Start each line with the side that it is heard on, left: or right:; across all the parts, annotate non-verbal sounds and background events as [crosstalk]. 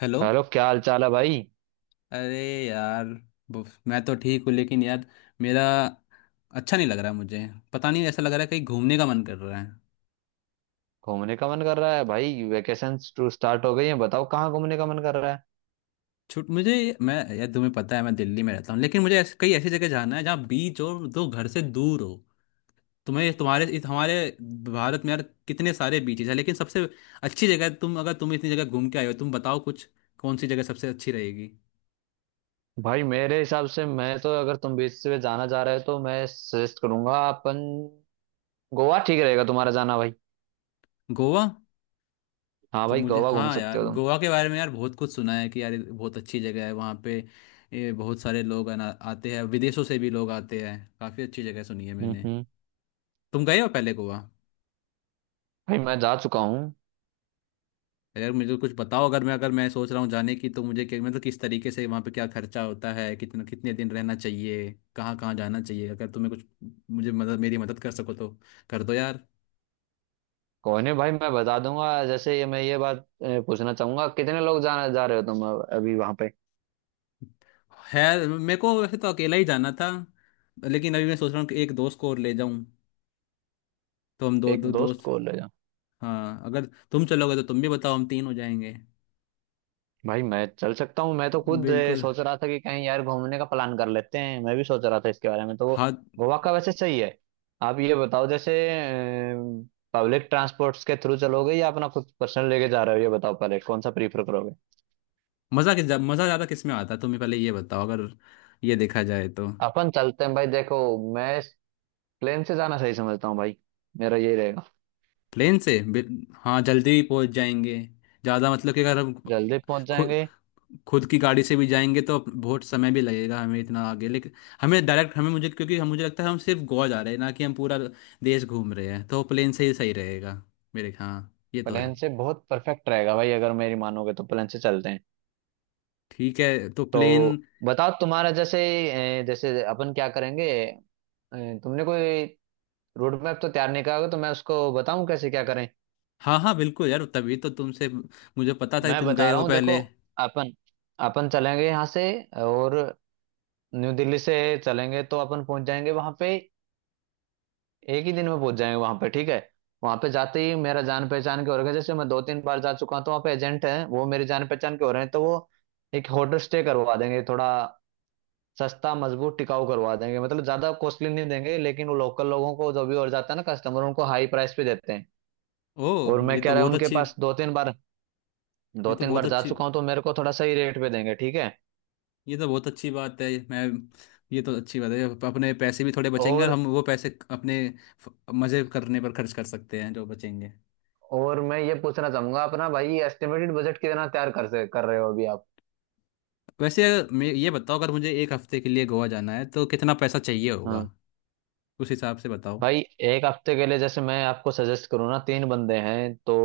left: Hello.
right: Hello, क्या हाल चाल है भाई।
left: अरे यार। मैं तो ठीक हूँ लेकिन यार, मेरा अच्छा नहीं लग रहा। मुझे पता नहीं, ऐसा लग रहा है कहीं घूमने का मन कर रहा है।
right: घूमने का मन कर रहा है भाई। वेकेशन टू स्टार्ट हो गई है, बताओ कहाँ घूमने का मन कर रहा है।
left: छुट मुझे। मैं यार, तुम्हें पता है मैं दिल्ली में रहता हूँ, लेकिन मुझे ऐसे, कई ऐसी जगह जाना है जहाँ बीच हो, जो घर से दूर हो। तुम्हें तुम्हारे इस हमारे भारत में यार कितने सारे बीचेस हैं, लेकिन सबसे अच्छी जगह, तुम अगर तुम इतनी जगह घूम के आए हो, तुम बताओ कुछ। कौन सी जगह सबसे अच्छी रहेगी?
right: भाई मेरे हिसाब से मैं तो अगर तुम बीच से जाना चाह रहे हो तो मैं सजेस्ट करूंगा अपन गोवा ठीक रहेगा तुम्हारा जाना भाई।
left: गोवा।
right: हाँ
left: तो
right: भाई,
left: मुझे,
right: गोवा घूम
left: हाँ
right: सकते
left: यार,
right: हो तुम।
left: गोवा के बारे में यार बहुत कुछ सुना है कि यार ये बहुत अच्छी जगह है। वहाँ पे ये बहुत सारे लोग आना आते हैं, विदेशों से भी लोग आते हैं, काफ़ी अच्छी जगह सुनी है
right: हम्म,
left: मैंने।
right: हम्म।
left: तुम गए हो पहले गोवा?
right: भाई मैं जा चुका हूँ।
left: यार मुझे कुछ बताओ, अगर मैं सोच रहा हूँ जाने की, तो मुझे क्या मतलब किस तरीके से वहाँ पे क्या खर्चा होता है, कितना, कितने दिन रहना चाहिए, कहाँ कहाँ जाना चाहिए? अगर तुम्हें कुछ मुझे मदद मेरी मदद कर सको तो कर दो यार।
right: कोई नहीं भाई, मैं बता दूंगा। जैसे ये बात पूछना चाहूंगा कितने लोग जाना जा रहे हो तुम अभी वहां पे।
left: है, मेरे को वैसे तो अकेला ही जाना था, लेकिन अभी मैं सोच रहा हूँ कि एक दोस्त को और ले जाऊं। तो हम दो
right: एक
left: दो
right: दोस्त
left: दोस्त।
right: को ले।
left: हाँ, अगर तुम चलोगे तो तुम भी बताओ, हम तीन हो जाएंगे।
right: भाई मैं चल सकता हूँ, मैं तो खुद
left: बिल्कुल।
right: सोच रहा था कि कहीं यार घूमने का प्लान कर लेते हैं, मैं भी सोच रहा था इसके बारे में तो।
left: हाँ।
right: गोवा का वैसे सही है। आप ये बताओ, जैसे पब्लिक ट्रांसपोर्ट्स के थ्रू चलोगे या अपना खुद पर्सनल लेके जा रहे हो, ये बताओ पहले कौन सा प्रीफर करोगे।
left: मज़ा ज़्यादा किस में आता है तुम्हें, पहले ये बताओ, अगर ये देखा जाए तो।
right: अपन चलते हैं भाई, देखो मैं प्लेन से जाना सही समझता हूँ भाई, मेरा यही रहेगा।
left: प्लेन से। हाँ, जल्दी भी पहुंच जाएंगे ज़्यादा। मतलब कि अगर हम
right: जल्दी पहुंच
left: खुद
right: जाएंगे।
left: खुद की गाड़ी से भी जाएंगे तो बहुत समय भी लगेगा हमें, इतना आगे। लेकिन हमें डायरेक्ट हमें मुझे, क्योंकि हम मुझे लगता है हम सिर्फ गोवा जा रहे हैं, ना कि हम पूरा देश घूम रहे हैं, तो प्लेन से ही सही रहेगा। मेरे हाँ, ये तो
right: प्लेन
left: है।
right: से बहुत परफेक्ट रहेगा भाई, अगर मेरी मानोगे तो प्लेन से चलते हैं।
left: ठीक है, तो प्लेन।
right: तो बताओ तुम्हारा जैसे जैसे अपन क्या करेंगे। तुमने कोई रोड मैप तो तैयार नहीं करा होगा, तो मैं उसको बताऊं कैसे क्या करें।
left: हाँ हाँ, बिल्कुल यार, तभी तो तुमसे, मुझे पता था कि
right: मैं
left: तुम गए
right: बता रहा
left: हो
right: हूँ देखो,
left: पहले।
right: अपन अपन चलेंगे यहाँ से और न्यू दिल्ली से चलेंगे तो अपन पहुंच जाएंगे वहां पे। एक ही दिन में पहुंच जाएंगे वहां पे, ठीक है। वहां पे जाते ही मेरा जान पहचान के हो रहा है, जैसे मैं दो तीन बार जा चुका हूँ तो वहाँ पे एजेंट हैं वो मेरे जान पहचान के हो रहे हैं, तो वो एक होटल स्टे करवा देंगे थोड़ा सस्ता मजबूत टिकाऊ करवा देंगे, मतलब ज्यादा कॉस्टली नहीं देंगे। लेकिन वो लोकल लोगों को जो भी और जाता है ना कस्टमर, उनको हाई प्राइस पे देते हैं।
left: ओ!
right: और मैं
left: ये
right: कह
left: तो
right: रहा हूँ
left: बहुत
right: उनके
left: अच्छी
right: पास दो तीन बार,
left: ये
right: दो
left: तो
right: तीन
left: बहुत
right: बार जा
left: अच्छी
right: चुका हूँ, तो मेरे को थोड़ा सही रेट पे देंगे, ठीक है।
left: ये तो बहुत अच्छी बात है। मैं ये तो अच्छी बात है। अपने पैसे भी थोड़े बचेंगे, और
right: और
left: हम वो पैसे अपने मजे करने पर खर्च कर सकते हैं जो बचेंगे।
right: और मैं ये पूछना चाहूंगा, अपना भाई एस्टिमेटेड बजट कितना तैयार कर रहे हो अभी आप।
left: वैसे मैं ये बताओ, अगर मुझे एक हफ्ते के लिए गोवा जाना है तो कितना पैसा चाहिए
right: हाँ
left: होगा, उस हिसाब से बताओ।
right: भाई, एक हफ्ते के लिए जैसे मैं आपको सजेस्ट करूँ ना, तीन बंदे हैं तो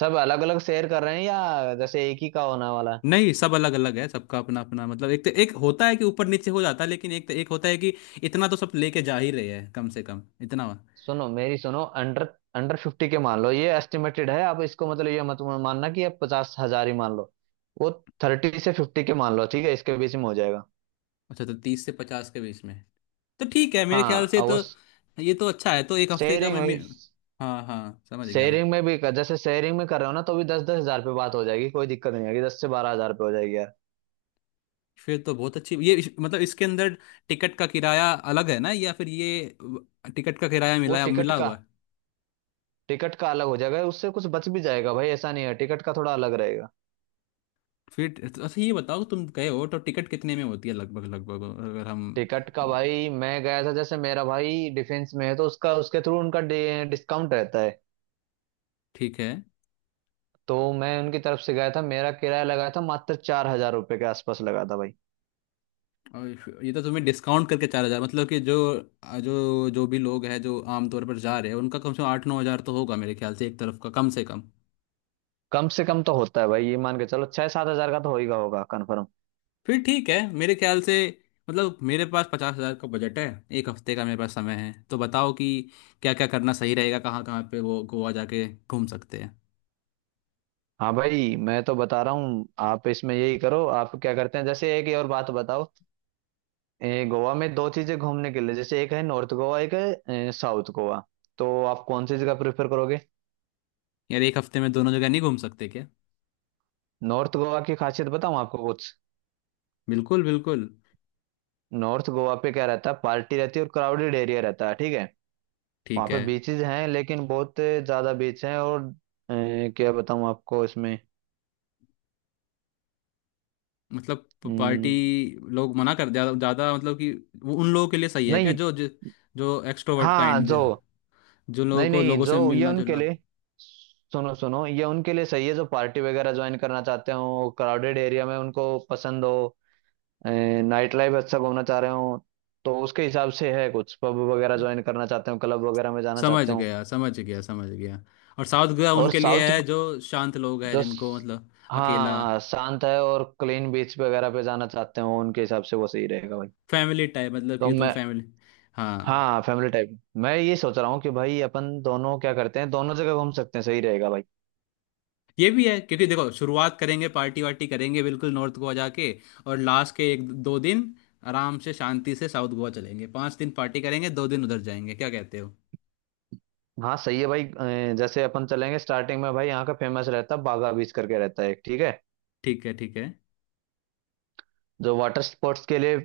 right: सब अलग अलग शेयर कर रहे हैं या जैसे एक ही का होने वाला है।
left: नहीं, सब अलग अलग है, सबका अपना अपना। मतलब एक तो एक होता है कि ऊपर नीचे हो जाता है, लेकिन एक तो एक होता है कि इतना तो सब लेके जा ही रहे हैं, कम से कम इतना।
right: सुनो मेरी सुनो, अंडर अंडर फिफ्टी के मान लो, ये एस्टिमेटेड है। आप इसको मतलब ये मत मानना कि आप 50,000 ही मान लो। वो थर्टी से फिफ्टी के मान लो, ठीक है, इसके बीच में हो जाएगा।
left: अच्छा, तो 30 से 50 के बीच में तो ठीक है मेरे
right: हाँ
left: ख्याल से।
right: और वो
left: तो ये तो अच्छा है। तो एक हफ्ते का
right: शेयरिंग
left: मैं,
right: में
left: मैं हाँ हाँ, समझ गया मैं।
right: शेयरिंग में भी कर, जैसे शेयरिंग में कर रहे हो ना तो भी दस दस हजार पे बात हो जाएगी, कोई दिक्कत नहीं आएगी, दस से बारह हजार पे हो जाएगी यार।
left: फिर तो बहुत अच्छी। मतलब इसके अंदर टिकट का किराया अलग है ना, या फिर ये टिकट का किराया
right: वो टिकट
left: मिला
right: का
left: हुआ है?
right: टिकट का अलग हो जाएगा, उससे कुछ बच भी जाएगा भाई, ऐसा नहीं है, टिकट का थोड़ा अलग रहेगा।
left: फिर तो अच्छा। ये बताओ, तुम गए हो तो टिकट कितने में होती है लगभग लगभग, अगर हम?
right: टिकट का भाई मैं गया था, जैसे मेरा भाई डिफेंस में है तो उसका उसके थ्रू उनका डिस्काउंट रहता है,
left: ठीक है।
right: तो मैं उनकी तरफ से गया था, मेरा किराया लगा था मात्र 4,000 रुपये के आसपास लगा था भाई।
left: और ये तो तुम्हें डिस्काउंट करके 4 हज़ार? मतलब कि जो जो जो भी लोग हैं, जो आमतौर पर जा रहे हैं, उनका कम से कम 8-9 हज़ार तो होगा मेरे ख्याल से एक तरफ का, कम से कम।
right: कम से कम तो होता है भाई, ये मान के चलो छह सात हजार का तो होगा होगा कन्फर्म।
left: फिर ठीक है मेरे ख्याल से। मतलब मेरे पास 50 हजार का बजट है, एक हफ्ते का मेरे पास समय है, तो बताओ कि क्या क्या करना सही रहेगा, कहाँ कहाँ पे वो गोवा जाके घूम सकते हैं।
right: हाँ भाई मैं तो बता रहा हूँ, आप इसमें यही करो, आप क्या करते हैं, जैसे एक ही और बात बताओ। गोवा में दो चीजें घूमने के लिए, जैसे एक है नॉर्थ गोवा, एक है साउथ गोवा, तो आप कौन सी जगह प्रेफर करोगे।
left: यार, एक हफ्ते में दोनों जगह नहीं घूम सकते क्या?
right: नॉर्थ गोवा की खासियत बताऊँ आपको कुछ।
left: बिल्कुल बिल्कुल।
right: नॉर्थ गोवा पे क्या रहता है, पार्टी रहती है और क्राउडेड एरिया रहता है, ठीक है। वहाँ
left: ठीक
right: पे
left: है।
right: बीचेस हैं, लेकिन बहुत ज्यादा बीच हैं और क्या बताऊँ आपको इसमें।
left: मतलब पार्टी
right: हम्म।
left: लोग, मना कर, ज़्यादा ज़्यादा मतलब कि, वो उन लोगों के लिए सही है क्या,
right: नहीं।
left: जो जो, जो, एक्सट्रोवर्ट
right: हाँ
left: काइंड,
right: जो।
left: जो
right: नहीं, नहीं
left: लोगों
right: जो
left: से
right: ये
left: मिलना
right: उनके
left: जुलना।
right: लिए, सुनो सुनो ये उनके लिए सही है, जो पार्टी वगैरह ज्वाइन करना चाहते हो, क्राउडेड एरिया में उनको पसंद हो, नाइट लाइफ अच्छा घूमना चाह रहे हो, तो उसके हिसाब से है, कुछ पब वगैरह ज्वाइन करना चाहते हो, क्लब वगैरह में जाना
left: समझ
right: चाहते हो।
left: गया समझ गया समझ गया। और साउथ गोवा
right: और
left: उनके लिए
right: साउथ,
left: है जो शांत लोग हैं,
right: जो
left: जिनको
right: स-
left: मतलब अकेला,
right: हाँ शांत है और क्लीन बीच वगैरह पे जाना चाहते हो, उनके हिसाब से वो सही रहेगा भाई।
left: फैमिली टाइप, मतलब
right: तो
left: कि तुम
right: मैं,
left: फैमिली। हाँ,
right: हाँ फैमिली टाइप। मैं ये सोच रहा हूँ कि भाई अपन दोनों क्या करते हैं, दोनों जगह घूम सकते हैं, सही रहेगा भाई।
left: ये भी है, क्योंकि देखो, शुरुआत करेंगे पार्टी वार्टी करेंगे बिल्कुल नॉर्थ गोवा जाके, और लास्ट के एक दो दिन आराम से शांति से साउथ गोवा चलेंगे। 5 दिन पार्टी करेंगे, 2 दिन उधर जाएंगे, क्या कहते हो?
right: हाँ सही है भाई, जैसे अपन चलेंगे स्टार्टिंग में भाई, यहाँ का फेमस रहता है बागा बीच करके रहता है एक, ठीक है,
left: ठीक है। ठीक है।
right: जो वाटर स्पोर्ट्स के लिए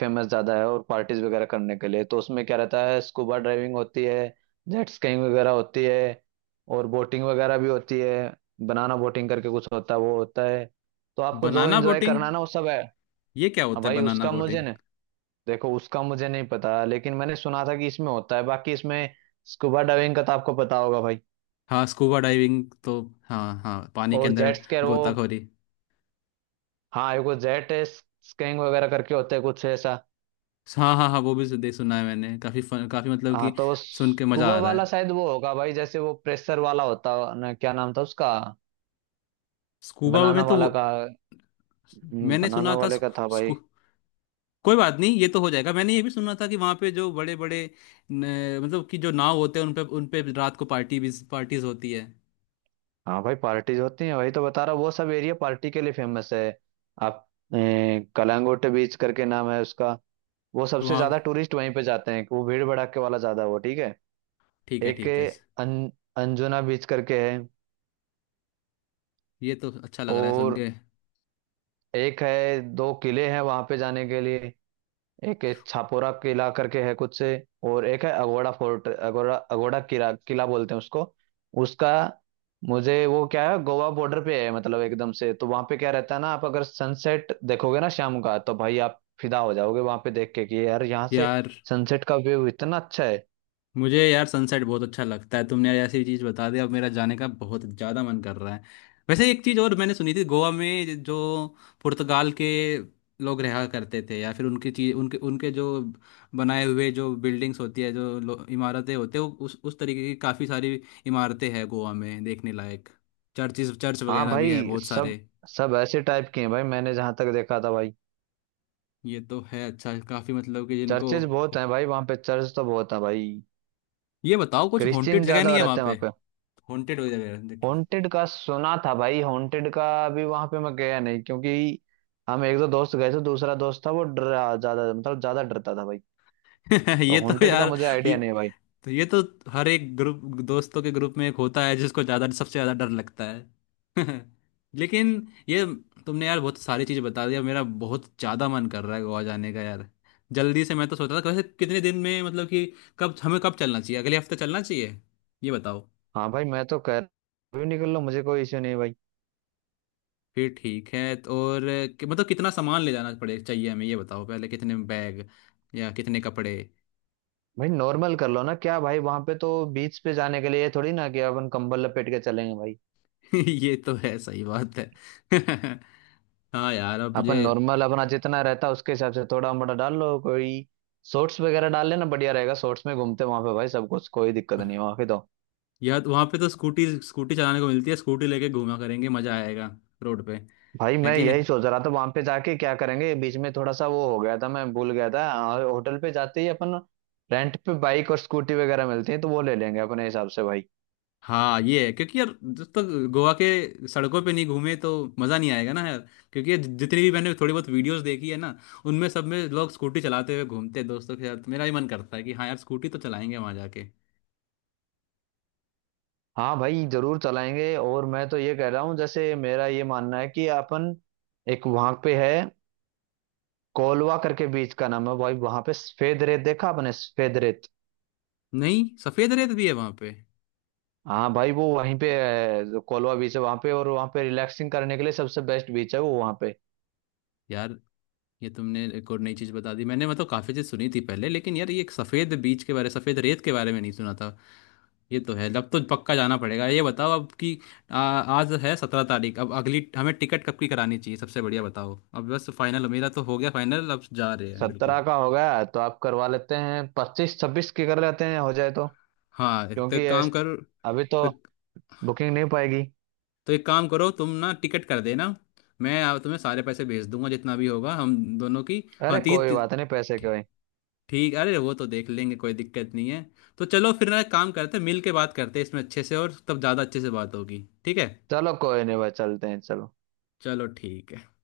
right: फेमस ज्यादा है और पार्टीज वगैरह करने के लिए। तो उसमें क्या रहता है, स्कूबा ड्राइविंग होती है, जेट स्कीइंग वगैरह होती है और बोटिंग वगैरह भी होती है। बनाना बोटिंग करके कुछ होता है, वो होता है, तो आपको जो
left: बनाना
right: एंजॉय
left: बोटिंग?
right: करना है ना, वो सब है।
left: ये क्या
right: अब
left: होता है
right: भाई
left: बनाना
right: उसका मुझे
left: बोटिंग?
right: ना, देखो उसका मुझे नहीं पता, लेकिन मैंने सुना था कि इसमें होता है, बाकी इसमें स्कूबा डाइविंग का तो आपको पता होगा भाई।
left: हाँ, स्कूबा डाइविंग तो, हाँ हाँ, पानी के
right: और
left: अंदर।
right: जेट स्कैर वो,
left: गोताखोरी।
right: हाँ एक वो जेट स्कीइंग वगैरह करके होते हैं कुछ ऐसा।
left: हाँ हाँ हाँ, वो भी देख सुना है मैंने, काफी फन, काफी मतलब
right: हाँ
left: कि,
right: तो
left: सुन के मजा
right: स्कूबा
left: आ रहा
right: वाला
left: है।
right: शायद वो होगा भाई, जैसे वो प्रेशर वाला होता है ना, क्या नाम था उसका,
left: स्कूबा
right: बनाना
left: में तो
right: वाला
left: वो-
right: का,
left: मैंने
right: बनाना
left: सुना था
right: वाले का
left: स्कू,
right: था भाई।
left: स्कू, कोई बात नहीं, ये तो हो जाएगा। मैंने ये भी सुना था कि वहाँ पे जो बड़े बड़े मतलब कि जो नाव होते हैं, उन पे रात को पार्टी भी पार्टीज होती है।
right: हाँ भाई पार्टीज होती हैं, वही तो बता रहा हूँ, वो सब एरिया पार्टी के लिए फेमस है। आप कलांगुट बीच करके नाम है उसका, वो
left: तो
right: सबसे
left: वहाँ
right: ज्यादा टूरिस्ट वहीं पे जाते हैं, वो भीड़ भड़ाके वाला ज्यादा वो, ठीक है।
left: ठीक है।
right: एक
left: ठीक है।
right: है अन, अंजुना बीच करके है।
left: ये तो अच्छा लग रहा है सुन
right: और
left: के
right: एक है, दो किले हैं वहां पे जाने के लिए, एक है छापोरा किला करके है कुछ से, और एक है अगोड़ा फोर्ट, अगोड़ा, अगोड़ा किला किला बोलते हैं उसको। उसका मुझे वो क्या है गोवा बॉर्डर पे है मतलब एकदम से, तो वहां पे क्या रहता है ना, आप अगर सनसेट देखोगे ना शाम का, तो भाई आप फिदा हो जाओगे वहां पे देख के कि यार यहाँ से
left: यार।
right: सनसेट का व्यू इतना अच्छा है।
left: मुझे यार सनसेट बहुत अच्छा लगता है, तुमने यार ऐसी चीज़ बता दी, अब मेरा जाने का बहुत ज़्यादा मन कर रहा है। वैसे एक चीज़ और मैंने सुनी थी, गोवा में जो पुर्तगाल के लोग रहा करते थे, या फिर उनकी चीज, उनके उनके जो बनाए हुए जो बिल्डिंग्स होती है, जो इमारतें होते हैं, वो उस तरीके की काफ़ी सारी इमारतें हैं गोवा में देखने लायक, चर्च
right: हाँ
left: वगैरह भी है
right: भाई,
left: बहुत
right: सब
left: सारे।
right: सब ऐसे टाइप के हैं भाई, मैंने जहां तक देखा था भाई।
left: ये तो है अच्छा, काफ़ी मतलब कि जिनको।
right: चर्चेज बहुत हैं भाई, वहां पे चर्च तो बहुत है भाई,
left: ये बताओ, कुछ हॉन्टेड
right: क्रिश्चियन
left: जगह नहीं
right: ज्यादा
left: है वहाँ
right: रहते हैं
left: पे?
right: वहां पे।
left: हॉन्टेड हो जगह, देखिए।
right: हॉन्टेड का सुना था भाई, हॉन्टेड का भी वहां पे, मैं गया नहीं क्योंकि हम एक दो दोस्त गए थे, दूसरा दोस्त था वो डरा ज्यादा, मतलब ज्यादा डरता था भाई,
left: [laughs]
right: तो
left: ये तो
right: हॉन्टेड का
left: यार!
right: मुझे
left: ये
right: आइडिया नहीं है भाई।
left: ये तो हर एक ग्रुप, दोस्तों के ग्रुप में एक होता है जिसको ज्यादा सबसे ज्यादा डर लगता है। [laughs] लेकिन ये, तुमने यार बहुत सारी चीज़ बता दी, अब मेरा बहुत ज्यादा मन कर रहा है गोवा जाने का यार, जल्दी से। मैं तो सोच रहा था, वैसे कितने दिन में मतलब कि कब हमें, कब चलना चाहिए? अगले हफ्ते चलना चाहिए, ये बताओ।
right: हाँ भाई मैं तो कह, भी निकल लो मुझे कोई इश्यू नहीं है भाई।
left: फिर ठीक है। तो और मतलब कितना सामान ले जाना पड़े चाहिए हमें, ये बताओ पहले, कितने बैग या कितने कपड़े?
right: भाई नॉर्मल कर लो ना क्या भाई, वहां पे तो बीच पे जाने के लिए ये थोड़ी ना कि अपन कंबल लपेट के चलेंगे भाई।
left: [laughs] ये तो है, सही बात है। [laughs] हाँ यार, अब
right: अपन
left: मुझे,
right: नॉर्मल अपना जितना रहता है उसके हिसाब से थोड़ा मोटा डाल लो, कोई शॉर्ट्स वगैरह डाल लेना बढ़िया रहेगा, शॉर्ट्स में घूमते वहां पे भाई सब कुछ, कोई दिक्कत नहीं है वहां पे तो।
left: यार वहां पे तो स्कूटी स्कूटी चलाने को मिलती है, स्कूटी लेके घूमा करेंगे, मजा आएगा रोड पे,
right: भाई
left: है
right: मैं
left: कि
right: यही
left: नहीं?
right: सोच रहा था वहां पे जाके क्या करेंगे, बीच में थोड़ा सा वो हो गया था, मैं भूल गया था होटल पे जाते ही अपन रेंट पे बाइक और स्कूटी वगैरह मिलती है, तो वो ले लेंगे अपने हिसाब से भाई।
left: हाँ ये है, क्योंकि यार जब तक गोवा के सड़कों पे नहीं घूमे तो मजा नहीं आएगा ना यार, क्योंकि ये जितनी भी मैंने थोड़ी बहुत वीडियोस देखी है ना, उनमें सब में लोग स्कूटी चलाते हुए घूमते हैं दोस्तों के साथ, मेरा भी मन करता है कि हाँ यार, स्कूटी तो चलाएंगे वहां जाके।
right: हाँ भाई जरूर चलाएंगे, और मैं तो ये कह रहा हूँ, जैसे मेरा ये मानना है कि अपन एक वहां पे है कोलवा करके बीच का नाम है भाई, वहां पे सफेद रेत देखा आपने सफेद रेत।
left: नहीं, सफेद रेत भी है वहां पे?
right: हाँ भाई वो वहीं पे है, जो कोलवा बीच है वहां पे, और वहां पे रिलैक्सिंग करने के लिए सबसे बेस्ट बीच है वो वहां पे।
left: यार, ये तुमने एक और नई चीज बता दी, मैंने मतलब काफी चीज सुनी थी पहले, लेकिन यार ये एक सफेद बीज के बारे, सफेद रेत के बारे में नहीं सुना था। ये तो है, अब तो पक्का जाना पड़ेगा। ये बताओ अब कि, आज है 17 तारीख, अब अगली हमें टिकट कब की करानी चाहिए, सबसे बढ़िया बताओ, अब बस फाइनल, मेरा तो हो गया फाइनल, अब जा रहे हैं बिल्कुल।
right: 17 का हो गया तो आप करवा लेते हैं, 25-26 के कर लेते हैं हो जाए तो,
left: हाँ, एक तो
right: क्योंकि
left: एक
right: ये
left: काम करो।
right: अभी तो
left: तो
right: बुकिंग नहीं हो पाएगी।
left: एक काम करो तुम ना, टिकट कर देना, मैं तुम्हें सारे पैसे भेज दूंगा जितना भी होगा, हम दोनों की, हाँ
right: अरे
left: तीन।
right: कोई बात नहीं पैसे के भाई,
left: ठीक, अरे, वो तो देख लेंगे, कोई दिक्कत नहीं है। तो चलो, फिर ना एक काम करते हैं, मिल के बात करते हैं इसमें अच्छे से, और तब ज़्यादा अच्छे से बात होगी, ठीक है।
right: चलो कोई नहीं भाई, चलते हैं चलो।
left: चलो ठीक है।